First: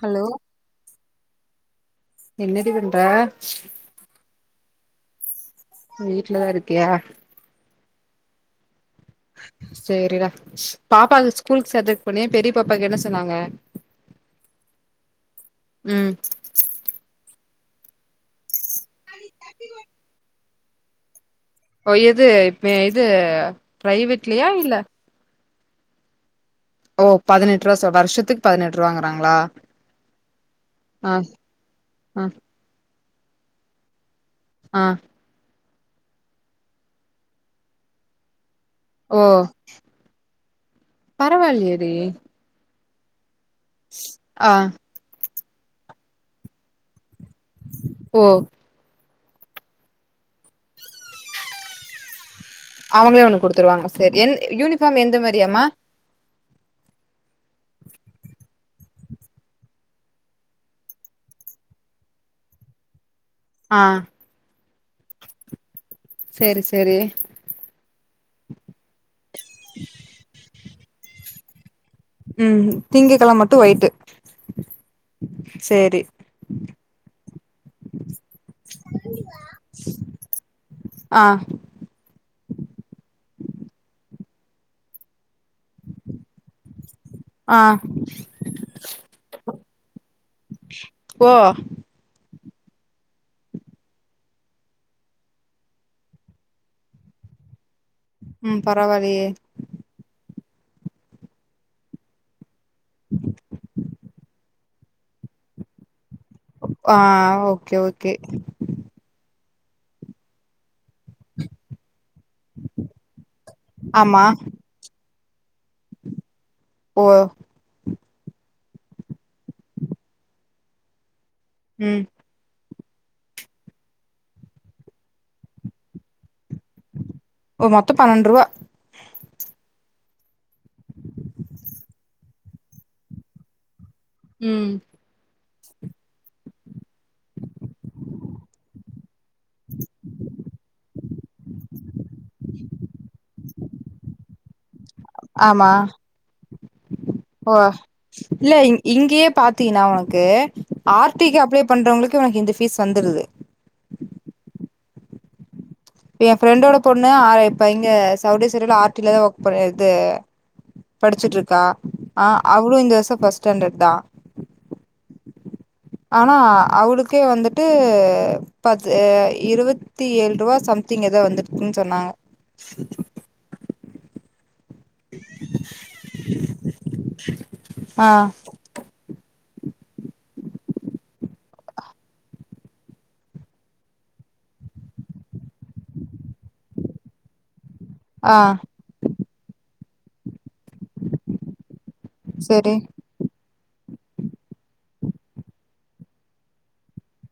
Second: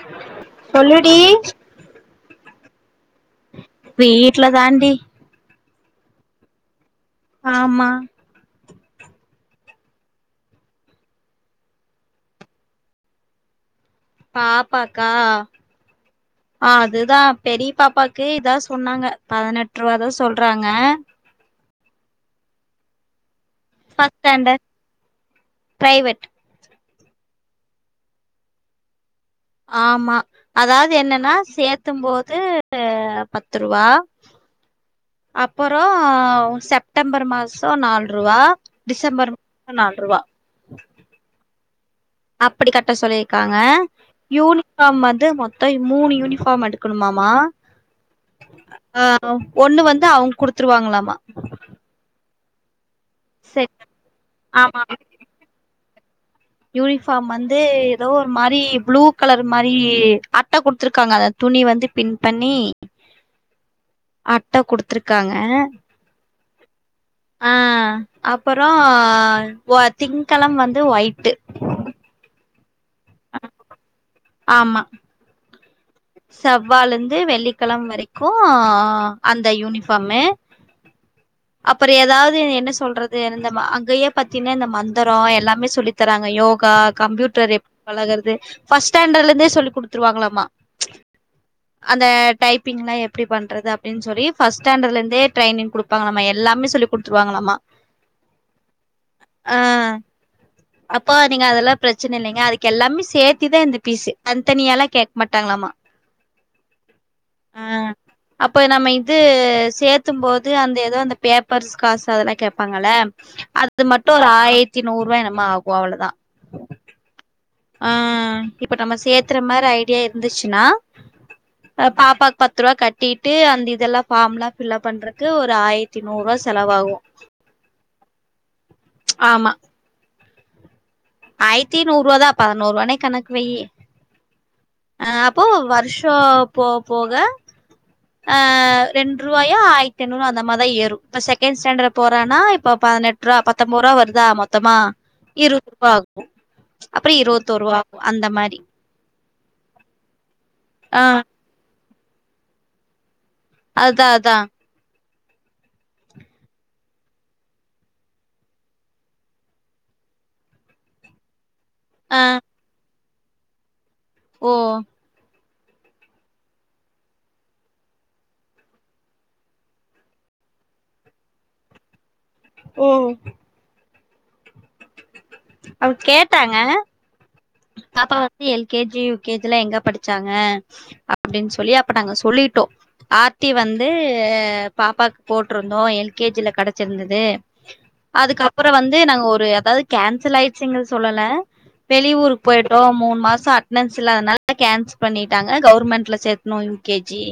hello சொல்லுடி என்னடி பண்ற வீட்ல தான்டி வீட்லதா இருக்கியா ஆமா சேரிடா பாப்பா ஸ்கூல் சேத்தற்துக் போனியா பெரிய பாப்பாக்கு என்ன சொன்னாங்க பாப்பாக்கா ம் அதுதா பெரிய பாப்பாக்கு இதா சொன்னாங்க பதினெட் ரூவா தா சொல்றாங்க ஓ எது இப்ப இது ஃபஸ்ட் பிரைவேட்லயா ஸ்டேன்டட் இல்ல பிரைவேட் ஓ பதினெட்ரூவா சொ வருஷத்துக்கு பதினெட்ரூவாங்கறாங்ளா ஆமா அதாவது என்னன்னா ஆ சேத்தும்போது பத்து ரூவா ஆ அப்பறோ செப்டம்பர் மாசோ நால் ரூவா ஓ டிசம்பர் மாசோ நாலு ரூவா பரவால்லயேடி அப்புடி கட்ட சொல்லியிருக்காங்க ஆ யூனிஃபார்ம் வந்து மொத் தோ மூணு யூனிஃபார்ம் எடுக்கணுமாமா ஓ ஆ ஒண்ணு வந்து அவுங் குடுத்துருவாங்ளாமா அவுங்ளே ஒண்ணு சரி குடுத்துருவாங்க செரி என் ஆமா யூனிஃபார்ம் எந்த மாரியாமா யூனிஃபார்ம் வந்து ஏதோ ஒரு மாரி ப்ளூ கலர் மாரி அட்ட குடுத்துருக்காங்க அத துணி வந்து பின் பண்ணி ஆ அட்ட குடுத்துருக்காங்க செரி செரி ஆ அப்பறோ திங்கெழம் வந்து ஒயிட்டு் ம் திங்ககிழம மட்டு ஒயிட்டு ஆமா சேரி செவ்வாலந்து வெள்ளிக்கெழம வரைக்கு அந்த யூனிஃபார்ம்மு ஆ அப்புற ஏதாவது என்ன சொல்றது இந்த அங்கேயே பாத்தீன்னா இந்த மந்தரோ எல்லாமே சொல்லி தராங்க யோகா கம்ப்யூட்டர் ஆ எப்டி பழகறது ஃபஸ்ட் ஸ்டாண்டர்ட்ல இருந்தே சொல்லி் குடுத்துருவாங்களாமா போ அந்த டைப்பிங்ல எப்டி பண்றது அப்டின் சொல்லி ஃபஸ்ட் ஸ்டாண்டர்ல இருந்தே ட்ரைனிங் குடு ப்பாங்லாமா எல்லாமே சொல்லி குடுத்துருவாங்லாமா ம் பரவால்லையே அப்போ நீங்க அதெல்லா பிரச்சன இல்லைங்க அதுக்கு எல்லாமே சேர்த்திதா இந்த ஃபீஸ்சு தன்தனியலா கேட்க மாட் டாங்ளாமா ஆ ஓகே ஓகே இப்ப நம்ம இது சேர்த்தும் போது அந்த ஏதோ அந்த பேப்பர்ஸ் காசு அதெல்லா கேட்பாங்கல அது மட்டு ஆமா ஒரு ஆயிரத்தி நூறு ரூவா என்னமோ ஆகு அவ்ள தா ஓ ஆ இப்ப நம்ம சேத்துற மாரி ஐடியா இருந்துச்சுன்னா அ ம் பாப்பாக் பத்து ரூவா கட்டிட்டு அந்த இதெல்லா ஃபார்ம்லா ஃபில்லப் பண்றக்கு ஒரு ஆயி ரத்தி நூறு ரூவா செலவாகு ஓ மொத்தோ பன்னெண்ட்ரூவா ஆமா ஆயிரத்தி நூறுரூவா தா பதினோறு ரூவானே கணக்கு வெய்யி ம் அ அப்போ வர்ஷோ போ போக ஆ ரெண்ட் ரூவாயோ ஆயித்தி இருநூறு அந்த மார்தா ஏறு இப்ப செகண்ட் ஸ்சாண்டர்ட் போறான்னா இப்ப பதினெட்டு ரூவா பத்தெம்போரா வருதா மொத்தமா ஆமா இருபது ரூபா ஆகு ஓ அந்த இல்ல மாரி இங் இங்கே பாத்தீனா உனக்கு ஆ ஆர்த்திக்கு ஆர்டிகா பண்றவுங்களுக்கு உனக்கு இந்த ஃபீஸ் வந்துருது அதா அதா இப்ப என் ஃப்ரெண்டோட பொண்ணு ஆ இப்ப இங்க சவுடேஸ்வரில ஆர்டில தா ஒர்க் பண் இது படிச்சுட்டுருக்கா ஆ அவுளு இந்த வர்ஷோ ஃபஸ்ட் ஸ்டாண்டர்ட் தா ஓ ஆனா அவுளுக்கே வந்துட்டு பது இருவத்தி ஏழு ரூபா சம்திங் ஏதோ வந்துருக்குன்னு சொன்னாங்க இப்போ அவுங்க கேட்டாங்க ஆ பாப்பா வந்து L K G U K G லாம் எங்க படிச்சாங்க அப்பிடின்னு சொல்லி அப்ப நாங்க சொல்லிட்டோ ஆத்தி வந்து பாப்பாக்கு போட்டிருந்தோம் எல் கே ஜி ஐ கடைச்சிருந்தது ம் அதுக்கப்புறம் வந்து நாங்க ஒரு அதாவது கேன்சல் ஆயிடுச்சுங்க சொல்லல வெளியூர் செரி போயிட்டோ மூணு மாசம் ஆ என்ஸ்ல்ல அதனால கேன்சல் பண்ணிட்டாங்க கவர்மெண்ட்ல சேத்தணும் யுகேஜி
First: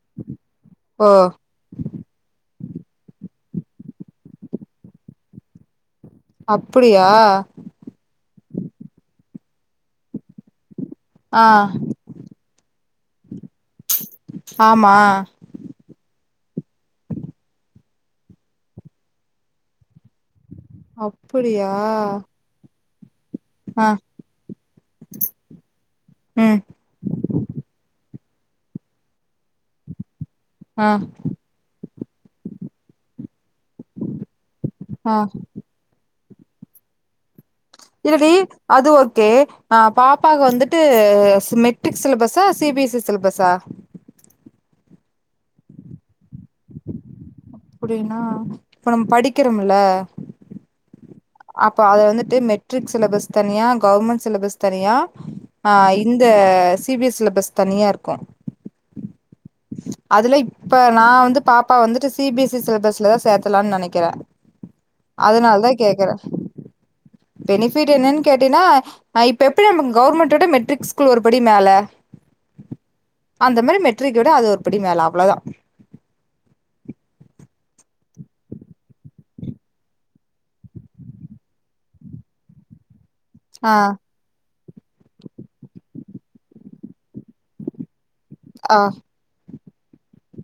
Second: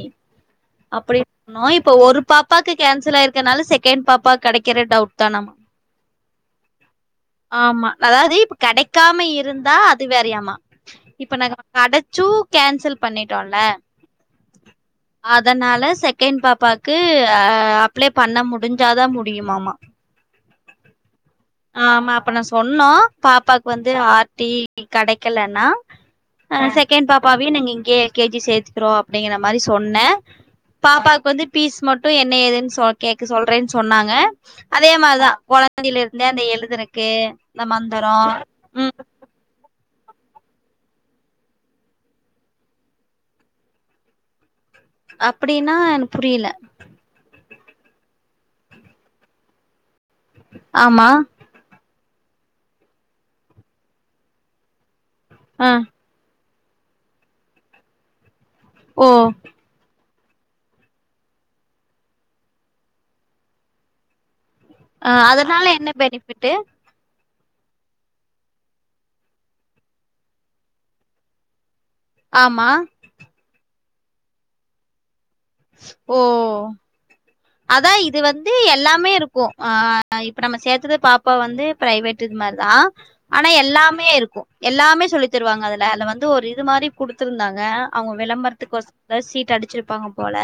ஓ அப்பிடி [unintelligible] இப்ப ஒரு பாப்பாக்கு கேன்சல் ஆயிருக்கனால செகண்ட் பாப்பா கடைக்கிற டவுட் தானம்மா அப்பிடியா ஆமா அதாவது இப்ப கெடைக்காம இருந்தா அது வேறையாம இப்ப ஆ நாங்க கெடைச்சும் கேன்சல் பண்ணிட்டோம்ல ஆமா அதனால செகண்ட் பாப்பாக்கு அ அப்ளை பண்ண முடிஞ்சாதான் முடியுமாமா ஔ ஆ ஆமா அப்ப நான் சொன்னோம் பாப்பா ஆ வந்து ஆத்திக்கு கெடைக்கலன்னா அ ம் செ செகண்ட் பாப்பாவையும் நீங்க இலங்கையே எல் கே ஜி சேத்துக்கோ அப்பிடிங்கிற மாரி சொன்னே ஆ பாப்பாவுக்கு வந்து பீஸ் மட்டும் என்ன ஏதுன்னு சொ கேக்க சொல்றேன்னு சொன்னாங்க அதே ஆ மாரிதான் கொழந்தையில இருந்தே அந்த எழுதருதுக்கே இந்த மந்திரம் ம் கே அ பாப்பா வந்துட்டு மெட்ரிக் சிலபஸா சி பி எஸ் இ சிலபஸா அப்பிடின்னா புரியல அப்பிடின்னா இப்ப நம்ம படிக்கிறோம்ல ஆமா அப்போ அது வந்துட்டு மெட்ரிக் சிலபஸ் தனியா கவுர்மெண்ட் சிலபஸ் தனியா ஆ இந்த சி பி எஸ் சிலபஸ் தனியா இருக்கோ ஓ அதுலை இப்ப நான் வந்து பாப்பா வந்துட்டு சி பி எஸ் சிலபஸ்லதான் சேக்கலாம்னு நனைக்கிறேன் ஆ அதனால என்ன பெனிஃபிட் பெனிஃபிட் என்னன்னு கேட்டீன்னா ஆ இப்ப எப்பிடி நம்ம கவுர்மெண்ட் விட மெட்ரிக் ஸ்கூல் ஒருபடி மேல ஆமா அந்த மாரி மெட்ரிக்க விட அது ஒருபடி மேல அவ்ளோதான் ஓ அதான் இது வந்து எல்லாமே இருக்கும் ஆ இப்போ நம்ம சேத்தது பாப்பா வந்து பிரைவேட் இது மாதிரிதான் ஆனா ஆ எல்லாமே இருக்கும் எல்லாமே சொல்லி தருவாங்க அதுல அது வந்து ஒரு இது மாதிரி குடுத்துருந்தாங்க அவுங்க ஆ விளம்பரத்துக்கோச சீட் அடிச்சிருப்பாங்க போல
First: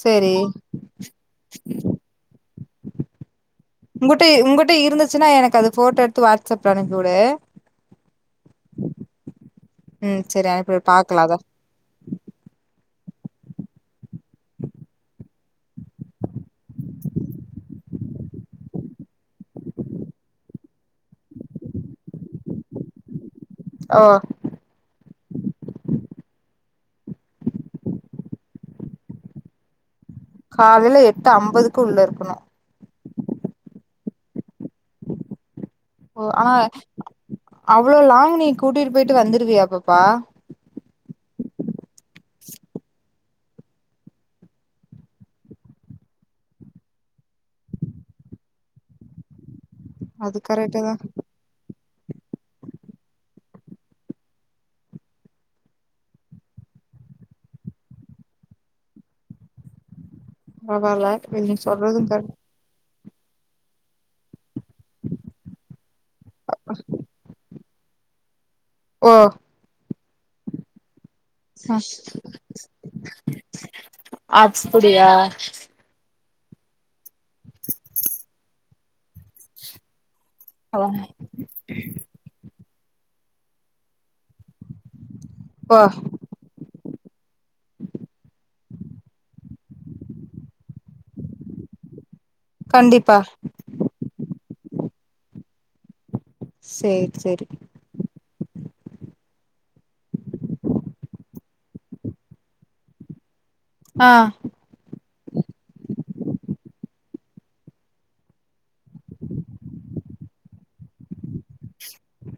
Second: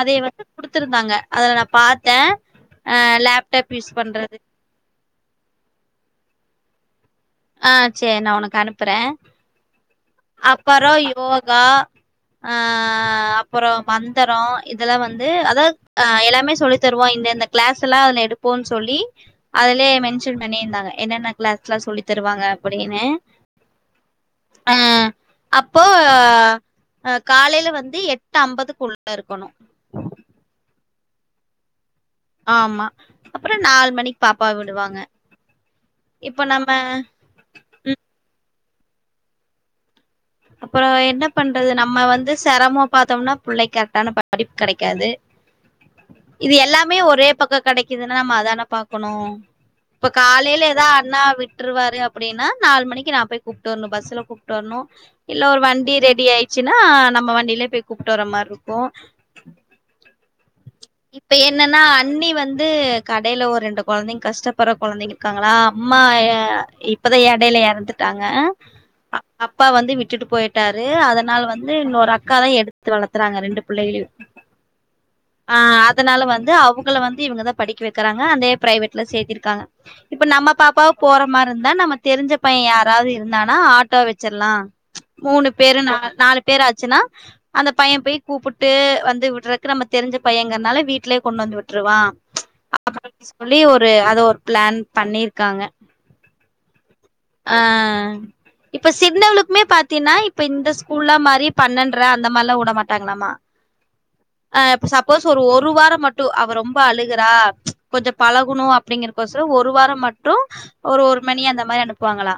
அதேய சேரி வந்து டுத்து இருந்தாங்க அதுல நான் பாத்தேன் ஆ லேப் உங்க்கிட்ட உங்க்கிட்ட இருந்துச்சுன்னா எனக்கு அது ஃபோட்டோ எடுத்து வாட்ஸ்ஆப்ல அனுப்பி விடு ஆ செரி நான் உனக்கு அனுப்புறேன் ம் சரி அனுப்பிவுடு அப்பறம் பாக்கலா அத யோகா அ அப்பறம் மந்திரம் இதெல்லாம் வந்து அதான் ஆ எல்லாமே சொல்லி தருவோம் இந்த இந்த கிளாஸ் எல்லா அதுல எடுப்போம் சொல்லி அதுலயே மென்ஷன் பண்ணியிருந்தாங்க என்னென்ன கிளாஸ்ல்லா சொல்லி த ருவாங்க அப்டின்னு ஓ அப்போ காலையில வந்து எட்டு ஐம்பதுக்கு உள்ள இருக்கணு காலையில எட்டு ஐம்பதுக்கு உள்ள இருக்கணு ஆமா அப்புறோ நாலு மணிக்கு பாப்பாவ விடுவாங்க ஓ இப்ப ஆ நம்ம அவ்ளோ லாங்கு நீ கூட்டிட்டு போயிட்டு வந்துருவியா பாப்பா அப்பறோ என்ன பண்றது நம்ம வந்து செரம பாத்தோம்னா புள்ளைக் கரெக்டான படிப்பு கெடைக்காது இது எல்லாமே ஒரே பக்க கெடைக்குதுன்னா நம்ம அதானே பாக்கணு இப்ப அது காலையில கரெக்ட் எதா தா அண்ணா விட்டு விட்ருவாரு அப்டின்னா நாலு மணிக்கு நா போய் கூப்ட்டு வரணு பஸ்ல கூப்ட்டு வரணு இல்ல ஒரு வண்டி ரெடி ஆயிச்சுன்னா நம்ம வண்டியிலயே போய் கூப்ட்டு வர மாரி இருக்கு பரவால்ல இப்ப நீ என்னன்னா சொல்றது அண்ணி கரெக்ட் வந்து கடையில ஒரு ரெண்டு கோழந்தைங்க கஷ்டப்ப படுற கொழந்தைங்க இருக்காங்களா அம்மா அ இப்பதா ஏடையில எறந்துட்டாங்க ஓ அப்பா வந்து விட் டுட்டு போயிட்டாரு அதனால வந்து இன்னொரு அக்கா தா எடுத்து வளத்துறாங்க ரெண்டு பிள்ளைகளையு அப்புடியா அ அதனால வந்து அவுங்கள வந்து இவுங்கதா படிக்க வக்கிறாங்க அந்தே பிரைவேட்ல சேத்திருக்காங்க இப்ப நம்ம பாப்பாவு போற மாரி இருந்தா நம்ம தெரிஞ்ச பைய யாராவது இருந்தானா ஆட்டோ வச்சிட்லா மூணு ஓ பேரு நாலு பேரு ஆச்சுன்னா அந்த பைய போய் கூப்புட்டு வந்து விடுறக்கு நம்ம தெரிஞ்ச பையங்கறனால வீட்டு லே கொண்டு வந்து விட்டுருவா கண்டிப்பா அப்டினு சொல்லி ஒரு அத ஒரு பிளான் பண்ணிருக்காங்க சேரி சேர் ஆ இப்ப சின்னவனுக்குமே பாத்தீங்ன்னா இப்ப இந்த ஸ்கூல்லா மாரி பண்ணண்ற அந்த மாரில்லா உட மாட்டாங்களலாமா ஆ ஆ இப்ப சப்போஸ் ஒரு ஒரு வாரம் மட்டு அவ ரொம்ப அழுகுறா கொஞ்ச பழகுணு அப் படிங்கிறகோசு ஒரு வார மட்டு ஒரு மணி அந்த மாரி அனுப் ப்புவாங்களா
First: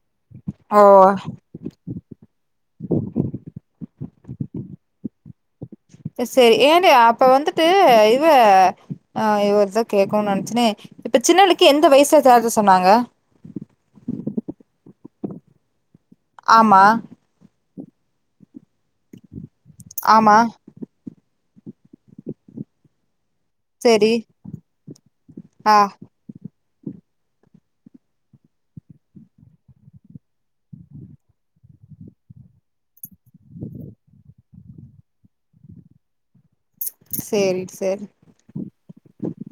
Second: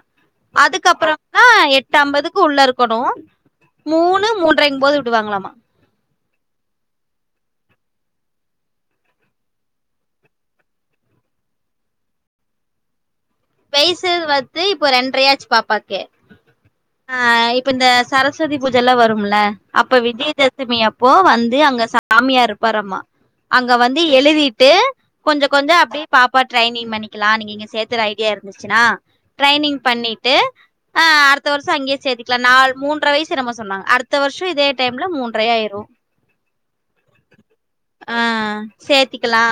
ஓ அதுக்கப்புறமா எட் டு ஐம்பதுக்கு உள்ள இருக்கணு மூணு மூன்ரைங்கு போது விடுவாங்களாமா அப்ப செரி ஏன்டி அப்ப வந்துட்டு இவ ஆ இவ எதோ கேகனு நெனச்சனே இப்ப சின்னவன்க்கு எந்த வயசுல சேக்க சொன்னாங்க வயசு வந்து இப்போ ரெண்ரையாச்சு பாப்பாக்கு ஆமா ஆ இப்ப இந்த சரஸ்வதி பூஜைல்லா வரும்ல அப்ப ஆமா விஜயதசமி அப்ப போ வந்து அங்க சாமியார் இருப்பாரம்மா அங்க வந்து சரி எழுதிட்டு கொஞ்ச கொஞ்ச ஆ அப்டியே பாப்பாவ ட்ரைனிங் பண்ணிக்கலா நீங்க இங்க சேத்தற ஐடியா இருந்துச்சுனா ட்ரைனிங் பண்ணிட்டு ஆ அடுத்த வருஷ அங்கேயே சேத்திக்கலான் நால் மூன்ற வயசு என்னமோ சொன்னாங்க அடுத்த வருஷ இதே டைம்ல மூன்றே ஆயிரு சரி சரி ஆ சேத்திக்கலா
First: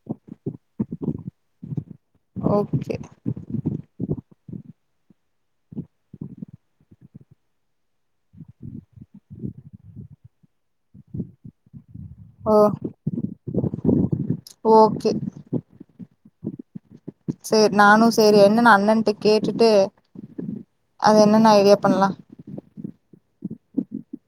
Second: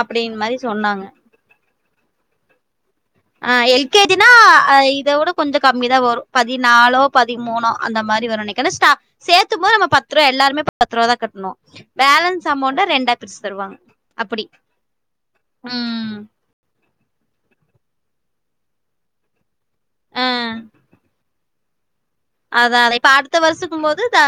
அப்டின்னு மாரி சொன்னாங்க ஓகே ஆ எல் கே ஜி னா இத விட கொஞ்ச கம்மி தா வரு பதினாலோ பதிமூனோ அந்த மாரி வரு நென ஏனா ஸ்டா சேத்தும் போது நம்ம பத்து ரூபா எல்லாருமா பத்துருவா தா கட்டனு பேலன்ஸ் ஓ அமௌண்டா ரெண்டா பிரிச்சு தருவாங்க அப்படி ஓகே உ செரி நானு செரி என்னா அண்ணன்ட்ட கேட்டுட்டு ஆ அது என்னன்னு ஐடியா பண்ணலா அதானே இப்ப அடுத்த வருஷக்கும் போது தா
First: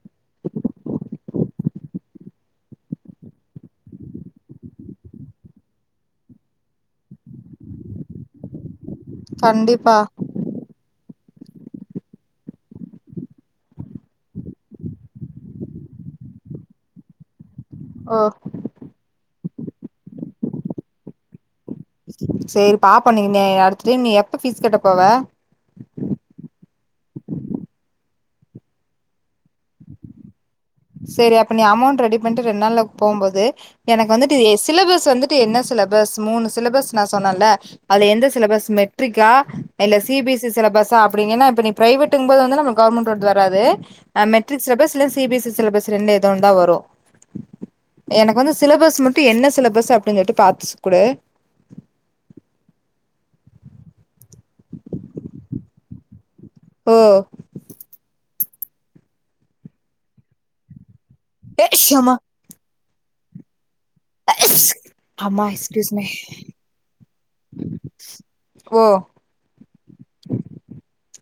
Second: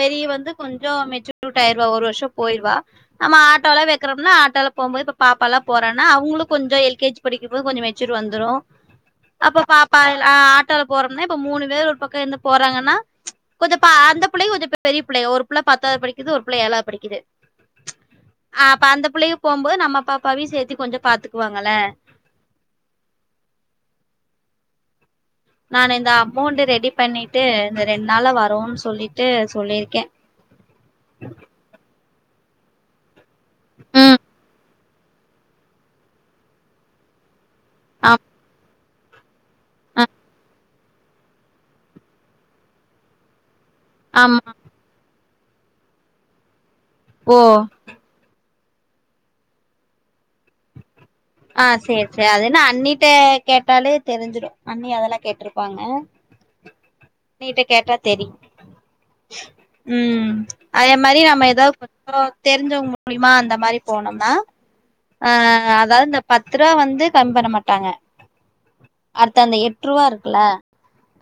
பெரிய வந்து கொஞ் கொஞ்ச மெச்சூட்டுடாய்ருவா ஒரு வருஷ போயிருவா நம்ம ஆட்டோலா வெக்குரோம்னா ஆட்டோல போம்போது இப்ப பாப்பா எல்லா போறேன்னா அவங்களு கொஞ்சோ எல் கே ஜி படிக்கும் போது கொஞ்ச மெச்சுரு வந்துரு அப்ப கண்டிப்பா பாப்பா ஆட்டோல போறோம்நா இப்ப மூணு பேர் ஒரு பக்கோ இருந்து போறாங்கன்னா கொஞ்ச பா அந்த புள்ளயு கொஞ்ச பெரிய புள்ள ஒரு புள்ள பத்தாவது படிக்குது ஒரு புள்ள ஏழாவது படிக்குது ஓ ஆ அப்ப அந்த புள்ளையு போம்போது நம்ம பாப்பாவையு சேர்த்தி கொஞ்ச பாத்துக்குவாங்கல்ல செரி பாப்போ நீங்க நீ அடுத்துட்ட நீ எப்ப ஃபீஸ் கட்ட போவ நா இந்த அமௌண்ட் ரெடி பண்ணிட்டு இந்த ரெண்டு நாள்ள வரேன்னு சொல்லிட்டு சொல்லியிருக்கே செரி அப்ப நீ அமௌண்ட் ரெடி பண்ணிட்டு ரெண்டு நாள்ள போம் போது எனக்கு ம் வந்துட்டு சிலபஸ் வந்து டு என்ன சிலபஸ் மூணு சிலபஸ் நா சொன்னன்ல அது ஆம் எந்த சிலபஸ் மெட் ட்ரிக்கா இல்ல ஆ சி பி எஸ் சிலபஸா அப் இப்பனிங்கன்ன இப்ப நீ பிரவேட்டுங்கும்போது வந்து நம் கவர்மெண்ட் டோடது வராது ஆமா மெட்ரிக்ஸிலபஸ் இல்ல C B S C syllabus ரெண்ட்ல எதோ ஒன்னுதா வரு ஓ எனக்கு வந்து சிலபஸ் மட்டு என்ன சிலபஸ் அப்டினுடு சொல்லிட்டு பாத்து குடு ஆ செரி செரி அதன்னா அண்ணிட்ட கேட்டாலே தெரிஞ்சிரு அண்ணி அதெல்லா கேட்ருப்பாங்க ஓ அண்ணிட்ட கேட்டா தெரியு உ அதே மாரி ந நம்ம ஏ ஏதாவது ஷம்மா கொஞ்ச தெரிஞ்சவங்க மூலியமா அந்த மாரி போனோம் நா ஆ அம்மா எக்ஸ்கியூஸ் அதாவது மீ இந்த பத்து ரூவா வந்து கம்மி பண்ண மாட்டாங்க ஓ அடுத்த அந்த எட்டு ரூபா இருக்குல்ல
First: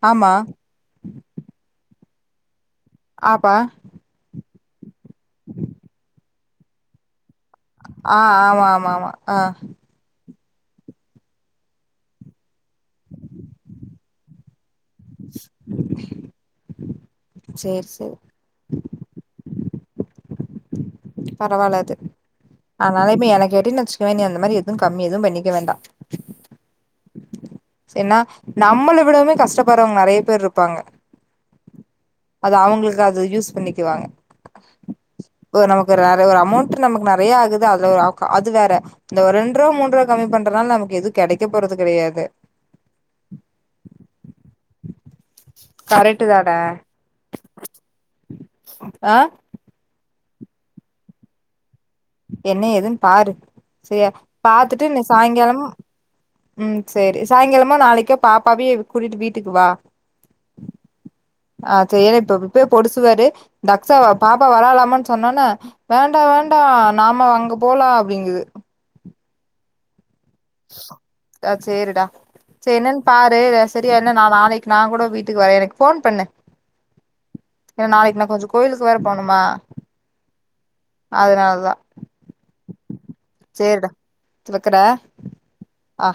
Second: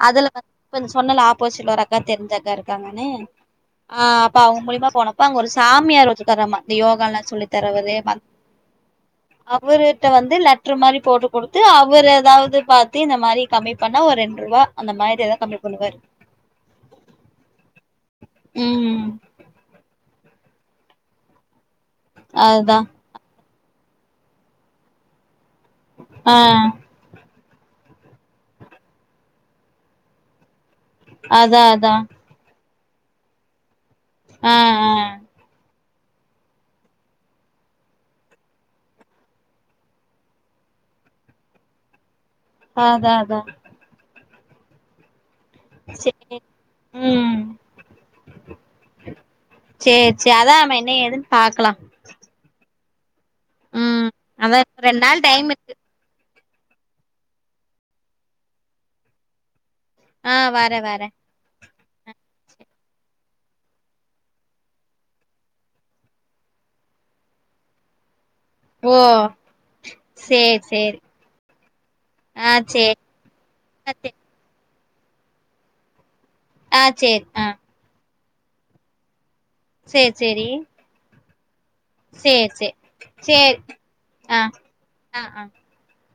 அதுல ஆமா வ கொஞ்ச சொன்னல்ல ஆப்போசிட்ல ஒர் அக்கா தெரிஞ்சக்கா இருக்காங்கன்னு ஆப்பா ஆ அப்ப அவங்க மூலிமா போன ப்ப அங்க ஒரு சாமியார் வச்சிகராமா இந்த யோகாலா சொல்லி தரவரு ஆ ஆமா ஆமா ஆமா ஆ கிட்ட வந்து லெட்ரு மாரி போட்டு கொடுத்து அவர் ஏதாவது பாத்து இந்த மாரி கம்மி பண்ணா ஒரு ரெண்டு ரூபா அந்த மாதிரி எதா கம்மி பண்ணுவாரு ஸோரி ஸோ உ உ பரவாயில்லஅது அதுதா அதனாலயுமே எனக்கு எடுனச்சுகவே நீ அந்த மாறி எது கம்மி எது பண்ணிக்க வேண்டா ஆ என்னா நம்மள விடமே கஷ்டப்படுறவங்க நெறைய பேர் இருப்பாங்க அதா அதா அது அவங்களுக்கு அது யூஸ் பண்ணிக்குவாங்க ஆ ஆ ஒரு நமக்கு ஒரு அமௌண்ட் நமக்கு நெறையா ஆகுது அது அது வேற இந்த ஒ ரெண்டு ரூபா மூன்ரூவா கம்மி பண்றதுனால நமக்கு எது கெடைக்க போறது கெடையாது அ அதா அதா கரெட்டு சேரி தானே ம் ஆ சேர் சே அதா நம்ம என்ன ஏதுன் பாக்கலா என்ன ஏதுன் பாரு ம் செரியா அதா பாத்துட்டு இன்னு ரெண்டு இன்ன நாள் டைம் சாயங்காலமா இருக்கு ம் சேரி சாயங்காலமோ நாளைக்கோ பாப்பாவையு கூட்டிட்டு வீட்டுக்கு வா ஆ வாரே வரே ஆ சேரி இப்ப இப்பயே பொடுசுவாரு தக்சாவ பாப்பா வரலாமான் சொன்னோனே வேண்டா வேண்டா நாம அங்க போலா அப்டிங்கிது ஓ சே அ சேரிடா சே என்னன் சேரி பாரு அ ஆ செரியா சேரி என்ன நா நாளைக் நாங்கூடோ வீட்டுக்கு வரே எனக்கு போன் பண்ணு ஆ சேர் ஆ ஏனா நாளைக்கி நா கொஞ்சோ கோயிலுக்கு வேற போனுமா சேர் சேரி அதுனாலதா சேர் சே சேரி‌டா வக்கிறே ஆ ஆ ‌ஆ